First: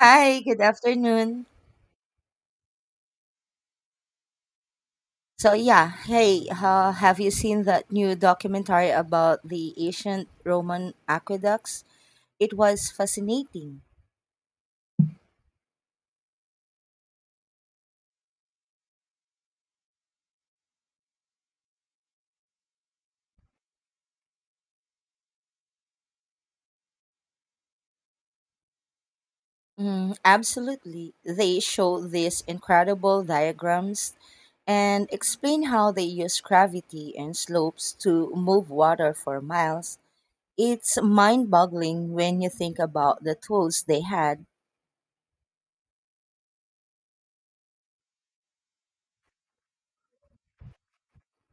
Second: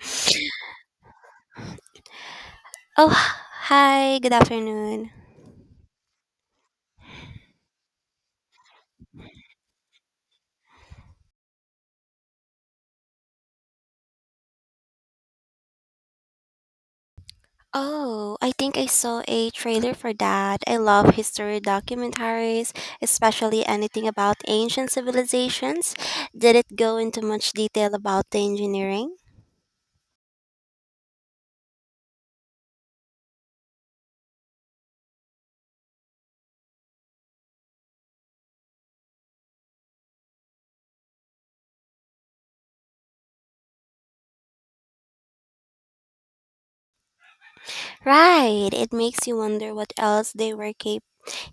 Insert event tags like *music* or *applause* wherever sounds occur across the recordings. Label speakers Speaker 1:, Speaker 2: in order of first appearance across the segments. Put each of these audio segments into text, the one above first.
Speaker 1: Hi, good afternoon.
Speaker 2: Oh, hi. Good afternoon.
Speaker 1: So yeah, hey, have you seen that new documentary about the ancient Roman aqueducts? It was fascinating.
Speaker 2: Oh, I think I saw a trailer for that. I love history documentaries, especially anything about ancient civilizations. Did it go into much detail about the engineering?
Speaker 1: Mm, absolutely. They show these incredible diagrams and explain how they use gravity and slopes to move water for miles. It's mind boggling when you think about the tools they had.
Speaker 2: Right. It makes you wonder what else they were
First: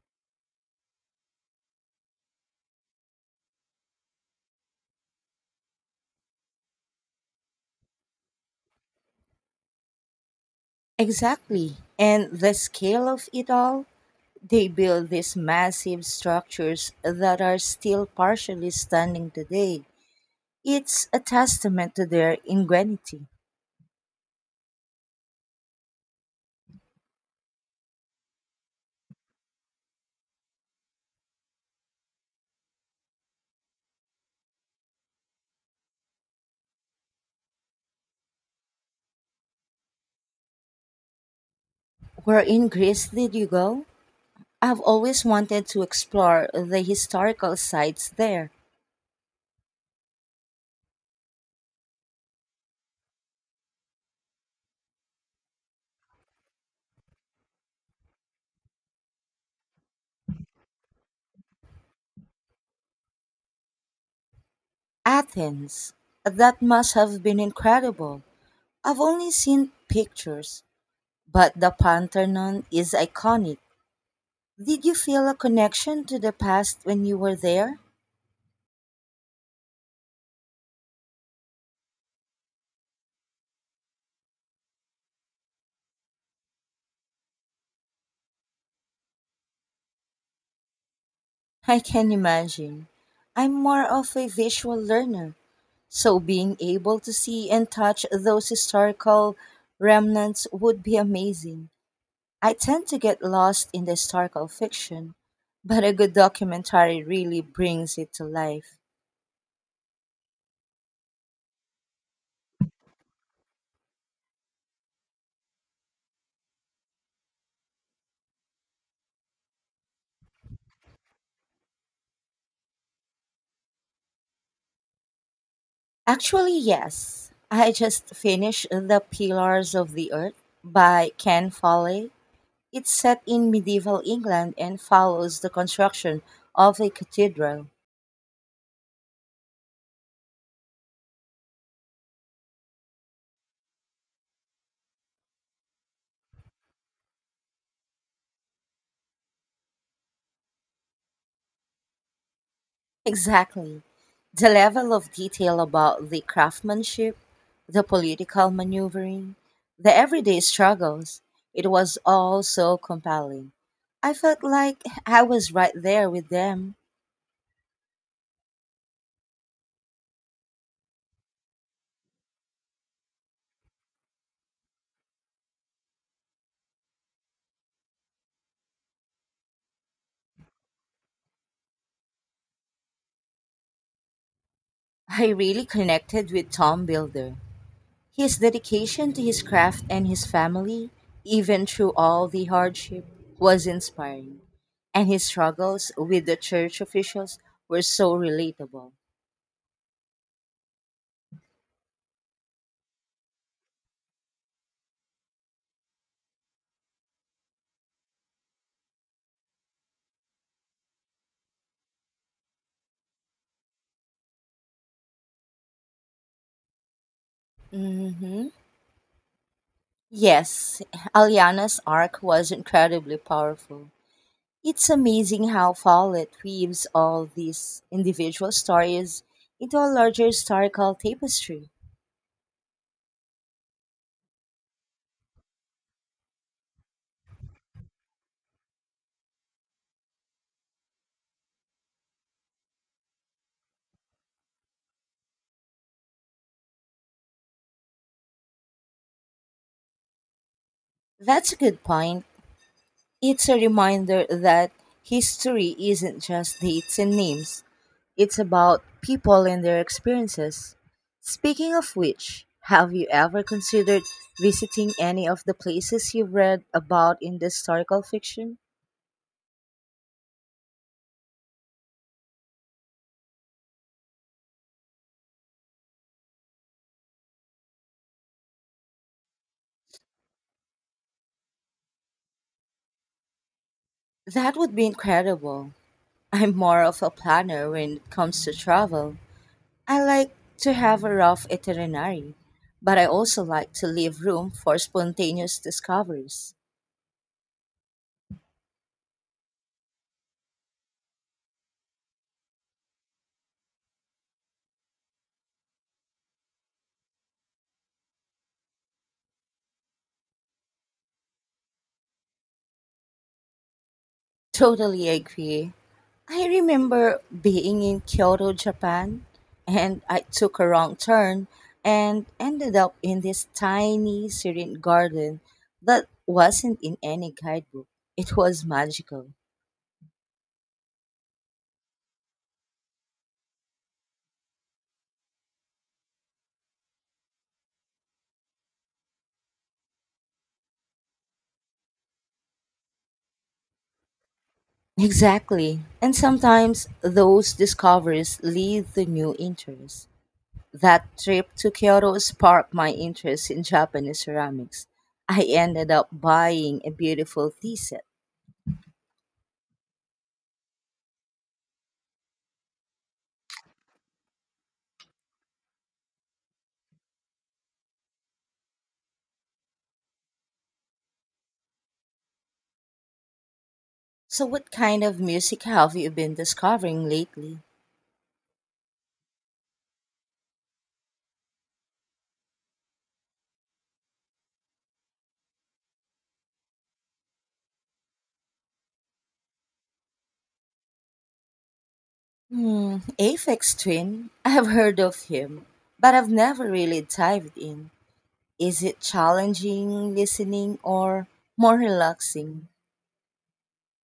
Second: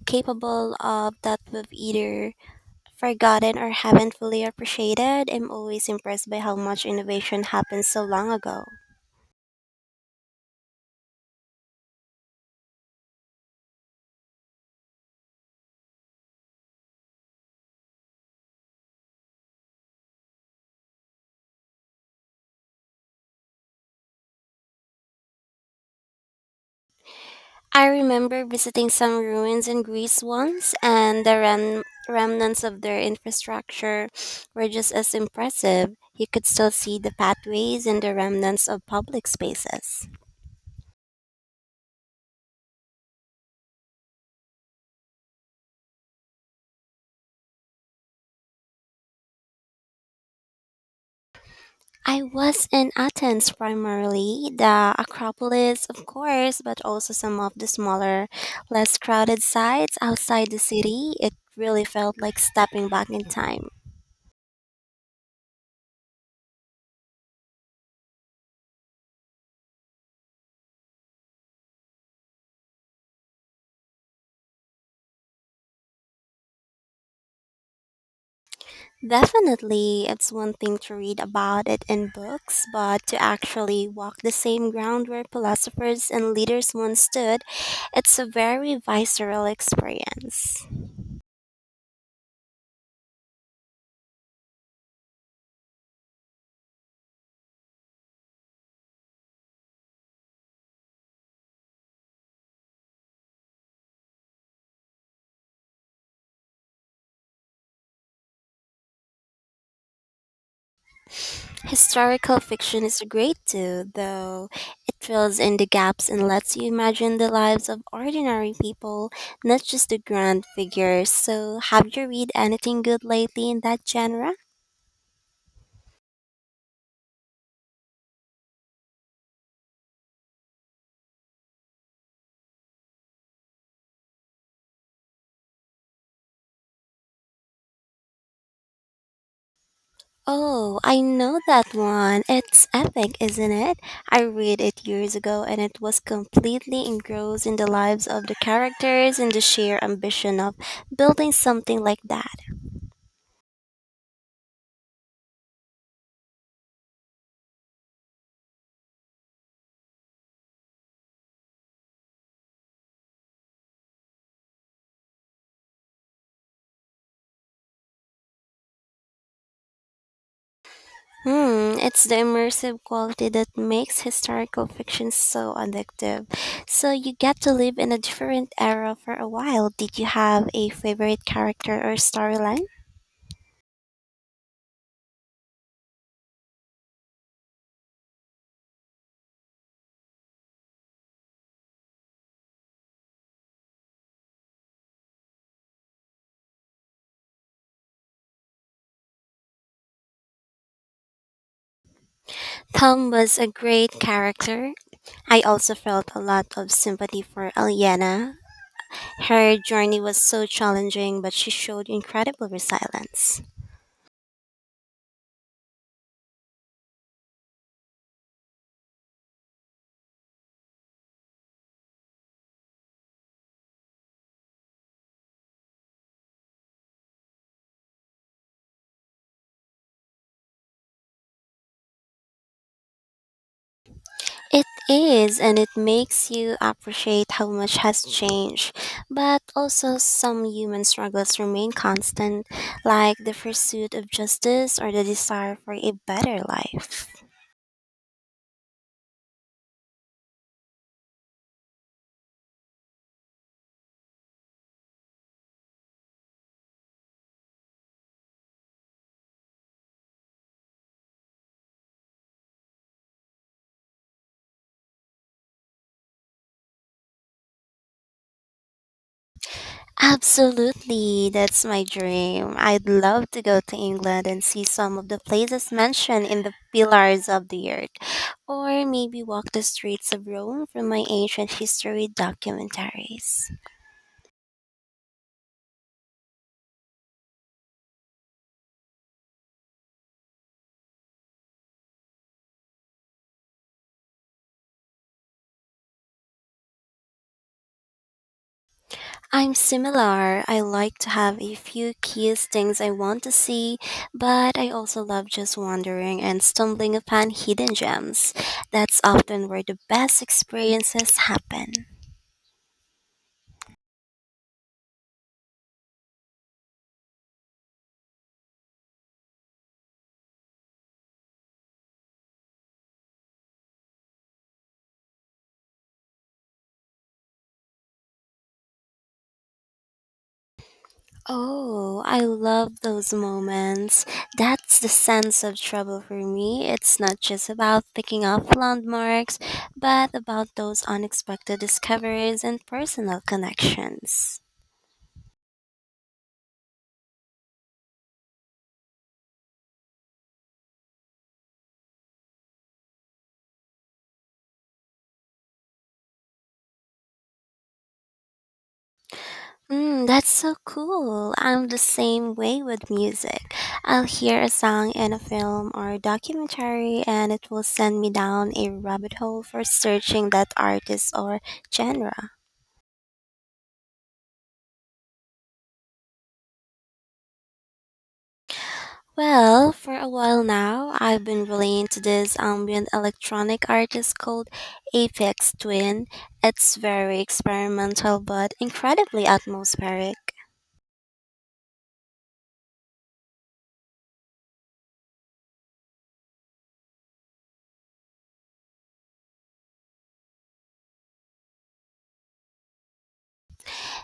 Speaker 2: capable of that we've either forgotten or haven't fully appreciated. I'm always impressed by how much innovation happened so long ago.
Speaker 1: Exactly. And the scale of it all. They built these massive structures that are still partially standing today. It's a testament to their ingenuity.
Speaker 2: I remember visiting some ruins in Greece once, and the remnants of their infrastructure were just as impressive. You could still see the pathways and the remnants of public spaces.
Speaker 1: Where in Greece did you go? I've always wanted to explore the historical sites there.
Speaker 2: I was in Athens primarily, the Acropolis, of course, but also some of the smaller, less crowded sites outside the city. It really felt like stepping back in time.
Speaker 1: Athens. That must have been incredible. I've only seen pictures, but the Parthenon is iconic. Did you feel a connection to the past when you were there?
Speaker 2: Definitely, it's one thing to read about it in books, but to actually walk the same ground where philosophers and leaders once stood, it's a very visceral experience.
Speaker 1: I can imagine. I'm more of a visual learner, so being able to see and touch those historical remnants would be amazing. I tend to get lost in the historical fiction, but a good documentary really brings it to life.
Speaker 2: Historical fiction is great too, though it fills in the gaps and lets you imagine the lives of ordinary people, not just the grand figures. So, have you read anything good lately in that genre?
Speaker 1: Actually, yes. I just finished The Pillars of the Earth by Ken Follett. It's set in medieval England and follows the construction of a cathedral.
Speaker 2: Oh, I know that one. It's epic, isn't it? I read it years ago and it was completely engrossed in the lives of the characters and the sheer ambition of building something like that.
Speaker 1: Exactly. The level of detail about the craftsmanship, the political maneuvering, the everyday struggles, it was all so compelling. I felt like I was right there with them.
Speaker 2: Hmm, it's the immersive quality that makes historical fiction so addictive. So you get to live in a different era for a while. Did you have a favorite character or storyline?
Speaker 1: I really connected with Tom Builder. His dedication to his craft and his family, even through all the hardship, was inspiring. And his struggles with the church officials were so relatable.
Speaker 2: Tom was a great character. I also felt a lot of sympathy for Aliena. Her journey was so challenging, but she showed incredible resilience.
Speaker 1: Mhm. Yes, Aliana's arc was incredibly powerful. It's amazing how Follett weaves all these individual stories into a larger historical tapestry.
Speaker 2: It is, and it makes you appreciate how much has changed. But also, some human struggles remain constant, like the pursuit of justice or the desire for a better life.
Speaker 1: That's a good point. It's a reminder that history isn't just dates and names, it's about people and their experiences. Speaking of which, have you ever considered visiting any of the places you've read about in the historical fiction?
Speaker 2: Absolutely, that's my dream. I'd love to go to England and see some of the places mentioned in the Pillars of the Earth, or maybe walk the streets of Rome from my ancient history documentaries.
Speaker 1: That would be incredible. I'm more of a planner when it comes to travel. I like to have a rough itinerary, but I also like to leave room for spontaneous discoveries.
Speaker 2: I'm similar. I like to have a few key things I want to see, but I also love just wandering and stumbling upon hidden gems. That's often where the best experiences happen.
Speaker 1: Totally agree. I remember being in Kyoto, Japan, and I took a wrong turn and ended up in this tiny, serene garden that wasn't in any guidebook. It was magical.
Speaker 2: Oh, I love those moments. That's the sense of trouble for me. It's not just about picking up landmarks, but about those unexpected discoveries and personal connections.
Speaker 1: Exactly. And sometimes those discoveries lead to new interests. That trip to Kyoto sparked my interest in Japanese ceramics. I ended up buying a beautiful tea set.
Speaker 2: Mm, that's so cool. I'm the same way with music. I'll hear a song in a film or a documentary, and it will send me down a rabbit hole for searching that artist or genre.
Speaker 1: So, what kind of music have you been discovering lately?
Speaker 2: Well, for a while now, I've been really into this ambient electronic artist called Apex Twin. It's very experimental but incredibly atmospheric.
Speaker 1: Hmm, Aphex Twin. *laughs* I've heard of him, but I've never really dived in. Is it challenging listening or more relaxing?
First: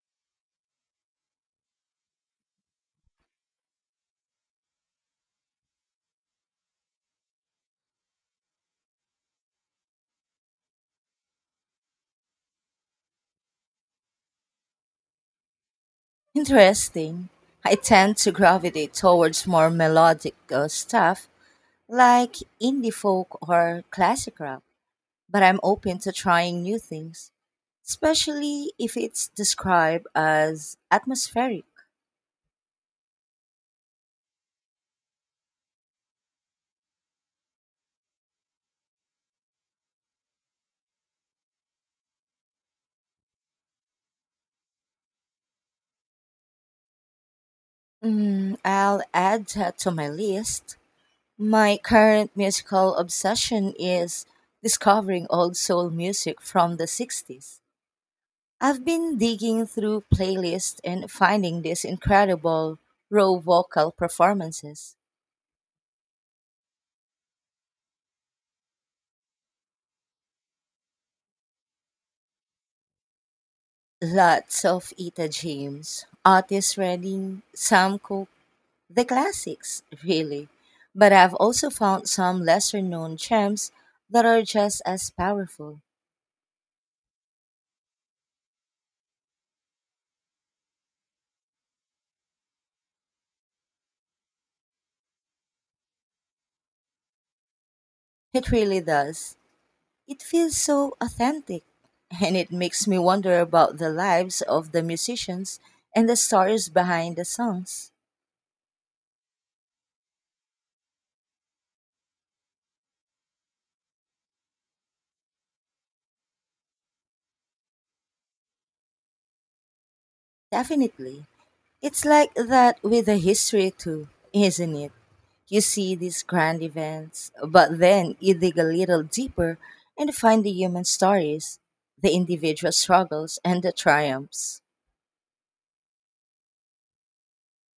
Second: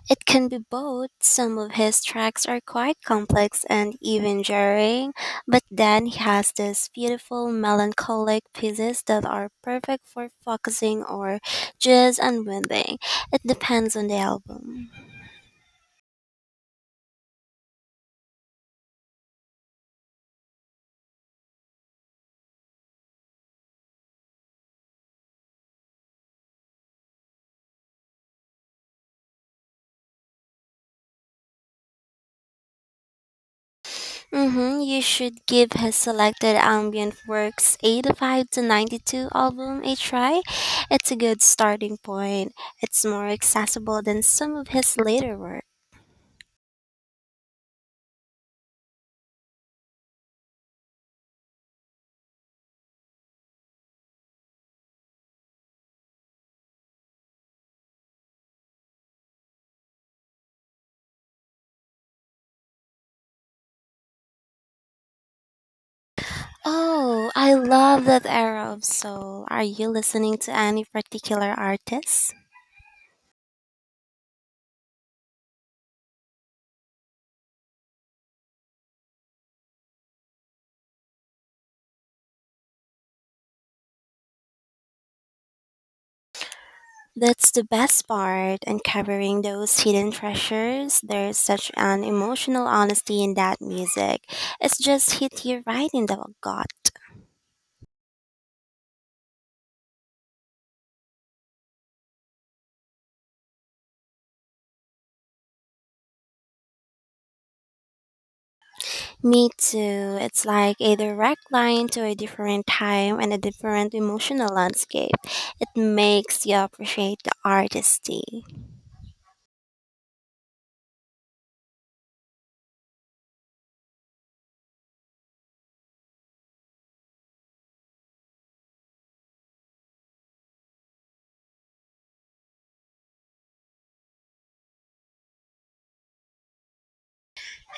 Speaker 2: It can be both. Some of his tracks are quite complex and even jarring, but then he has these beautiful melancholic pieces that are perfect for focusing or just unwinding. It depends on the album.
Speaker 1: Interesting. I tend to gravitate towards more melodic stuff like indie folk or classic rock, but I'm open to trying new things, especially if it's described as atmospheric.
Speaker 2: Mm-hmm. You should give his selected ambient works 85 to 92 album a try. It's a good starting point. It's more accessible than some of his later work.
Speaker 1: Mm, I'll add that to my list. My current musical obsession is discovering old soul music from the 60s. I've been digging through playlists and finding these incredible raw vocal performances.
Speaker 2: Oh, I love that era of soul. Are you listening to any particular artists?
Speaker 1: Lots of Etta James, Otis Redding, Sam Cooke, the classics, really. But I've also found some lesser known gems that are just as powerful.
Speaker 2: That's the best part, uncovering those hidden treasures. There's such an emotional honesty in that music. It's just hit you right in the gut.
Speaker 1: It really does. It feels so authentic, and it makes me wonder about the lives of the musicians and the stories behind the songs.
Speaker 2: Me too. It's like a direct line to a different time and a different emotional landscape. It makes you appreciate the artistry.
Speaker 1: Definitely. It's like that with the history too, isn't it? You see these grand events, but then you dig a little deeper and find the human stories, the individual struggles, and the triumphs.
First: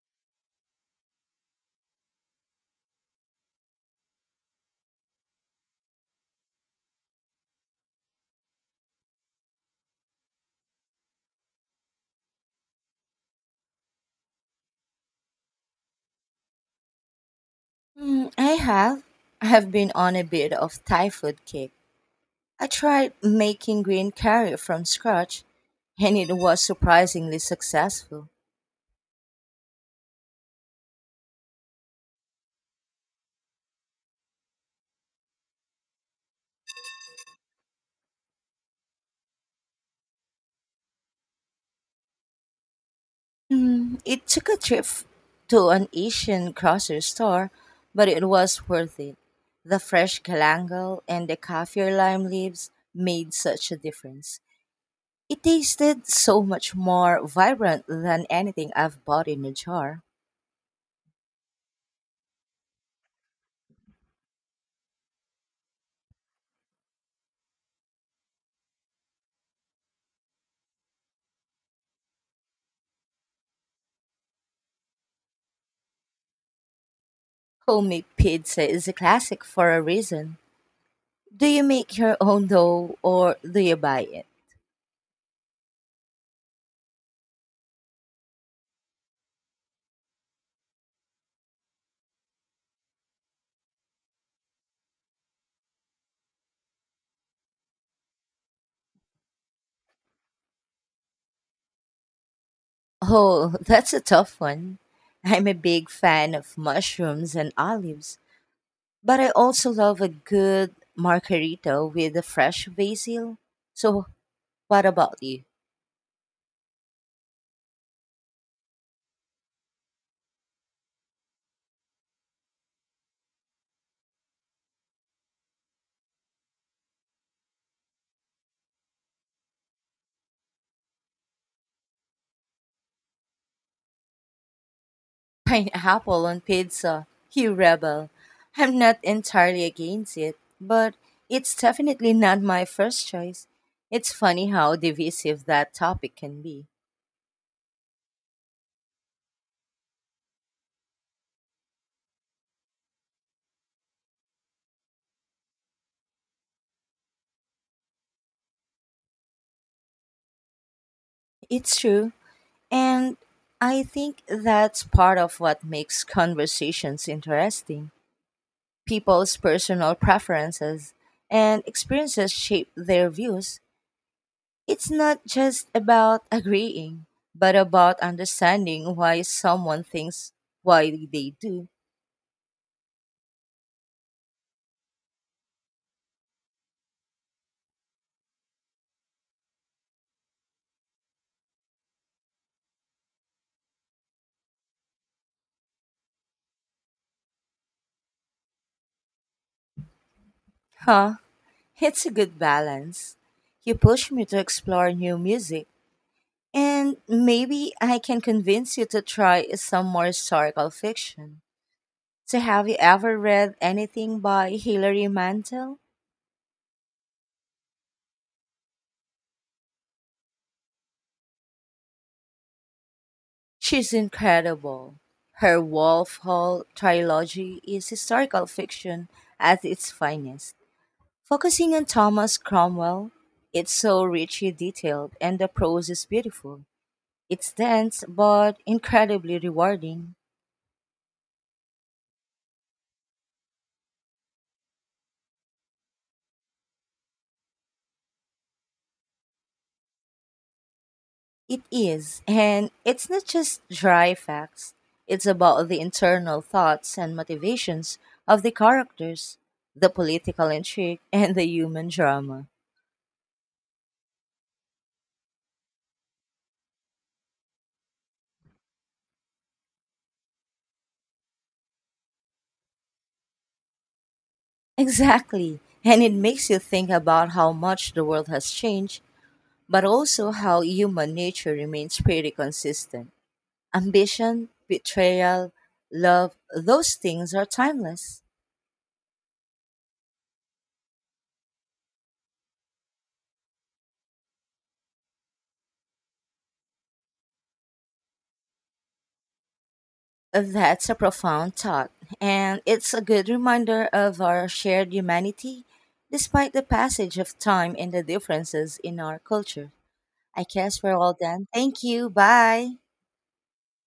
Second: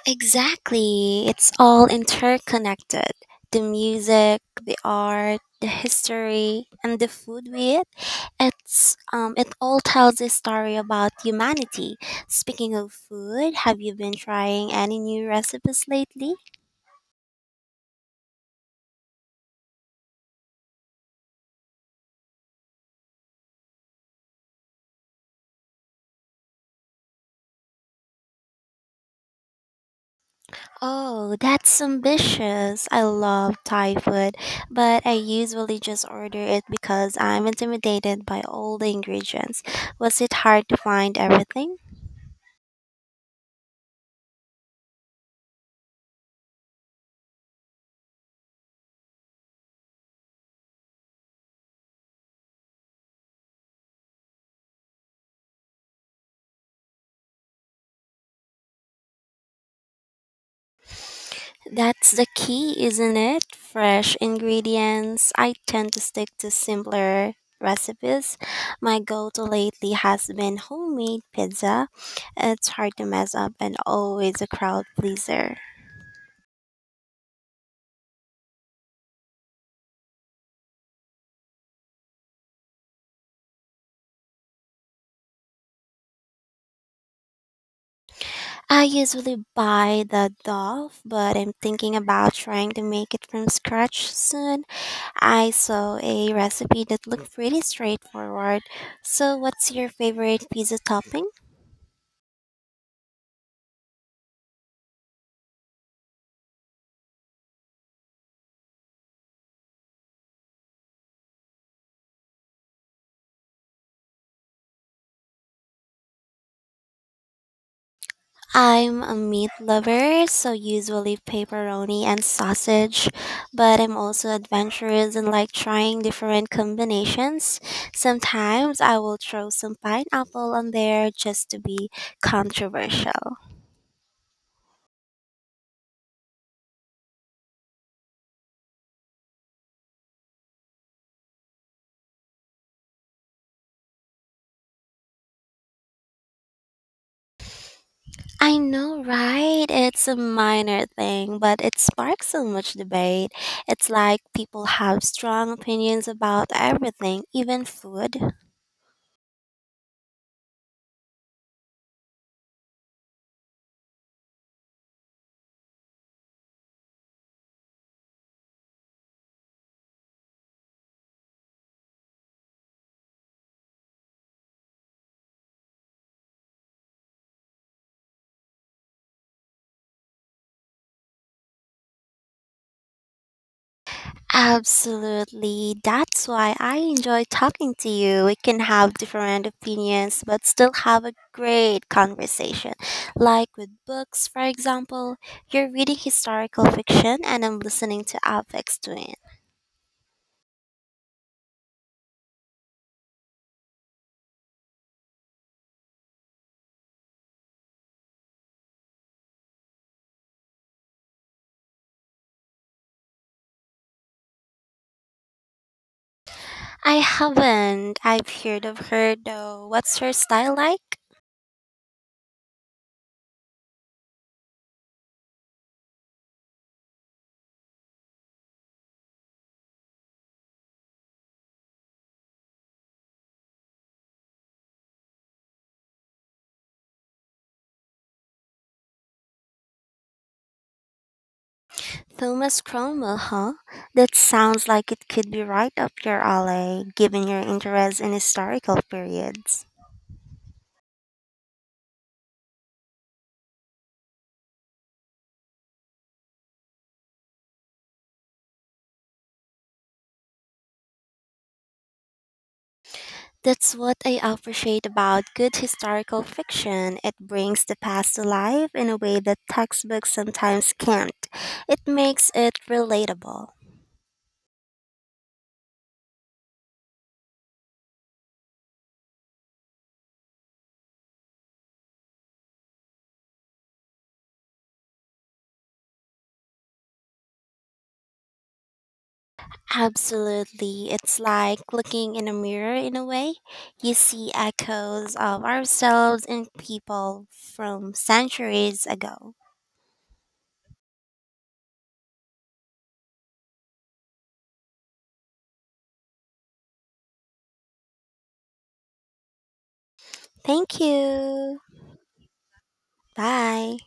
Speaker 2: Exactly. It's all interconnected. The music, the art, the history, and the food we eat. It all tells a story about humanity. Speaking of food, have you been trying any new recipes lately?
Speaker 1: Hmm, I have. I have been on a bit of Thai food kick. I tried making green curry from scratch, and it was surprisingly successful.
Speaker 2: Oh, that's ambitious. I love Thai food, but I usually just order it because I'm intimidated by all the ingredients. Was it hard to find everything?
Speaker 1: Hmm, it took a trip to an Asian grocery store, but it was worth it. The fresh galangal and the kaffir lime leaves made such a difference. It tasted so much more vibrant than anything I've bought in a jar.
Speaker 2: That's the key, isn't it? Fresh ingredients. I tend to stick to simpler recipes. My go to lately has been homemade pizza. It's hard to mess up and always a crowd pleaser.
Speaker 1: Homemade pizza is a classic for a reason. Do you make your own dough or do you buy it?
Speaker 2: I usually buy the Dove, but I'm thinking about trying to make it from scratch soon. I saw a recipe that looked pretty straightforward. So, what's your favorite pizza topping?
Speaker 1: Oh, *laughs* that's a tough one. I'm a big fan of mushrooms and olives, but I also love a good margarita with a fresh basil. So, what about you?
Speaker 2: I'm a meat lover, so usually pepperoni and sausage, but I'm also adventurous and like trying different combinations. Sometimes I will throw some pineapple on there just to be controversial.
Speaker 1: *laughs* Pineapple on pizza, you rebel. I'm not entirely against it, but it's definitely not my first choice. It's funny how divisive that topic can be.
Speaker 2: I know, right? It's a minor thing, but it sparks so much debate. It's like people have strong opinions about everything, even food.
Speaker 1: It's true, and I think that's part of what makes conversations interesting. People's personal preferences and experiences shape their views. It's not just about agreeing, but about understanding why someone thinks why they do.
Speaker 2: Absolutely. That's why I enjoy talking to you. We can have different opinions, but still have a great conversation. Like with books, for example, you're reading historical fiction and I'm listening to Avex Twin.
Speaker 1: Huh? It's a good balance. You push me to explore new music, and maybe I can convince you to try some more historical fiction. So, have you ever read anything by Hilary Mantel?
Speaker 2: I haven't. I've heard of her though. What's her style like?
Speaker 1: She's incredible. Her Wolf Hall trilogy is historical fiction at its finest. Focusing on Thomas Cromwell, it's so richly detailed and the prose is beautiful. It's dense but incredibly rewarding.
Speaker 2: Thomas Cromwell, huh? That sounds like it could be right up your alley, given your interest in historical periods.
Speaker 1: It is, and it's not just dry facts, it's about the internal thoughts and motivations of the characters, the political intrigue, and the human drama.
Speaker 2: That's what I appreciate about good historical fiction. It brings the past to life in a way that textbooks sometimes can't. It makes it relatable.
Speaker 1: Exactly, and it makes you think about how much the world has changed, but also how human nature remains pretty consistent. Ambition, betrayal, love, those things are timeless.
Speaker 2: Absolutely. It's like looking in a mirror in a way. You see echoes of ourselves and people from centuries ago.
Speaker 1: That's a profound thought, and it's a good reminder of our shared humanity despite the passage of time and the differences in our culture. I
Speaker 2: Thank
Speaker 1: guess we're all done.
Speaker 2: you.
Speaker 1: Thank you. Bye.
Speaker 2: Bye.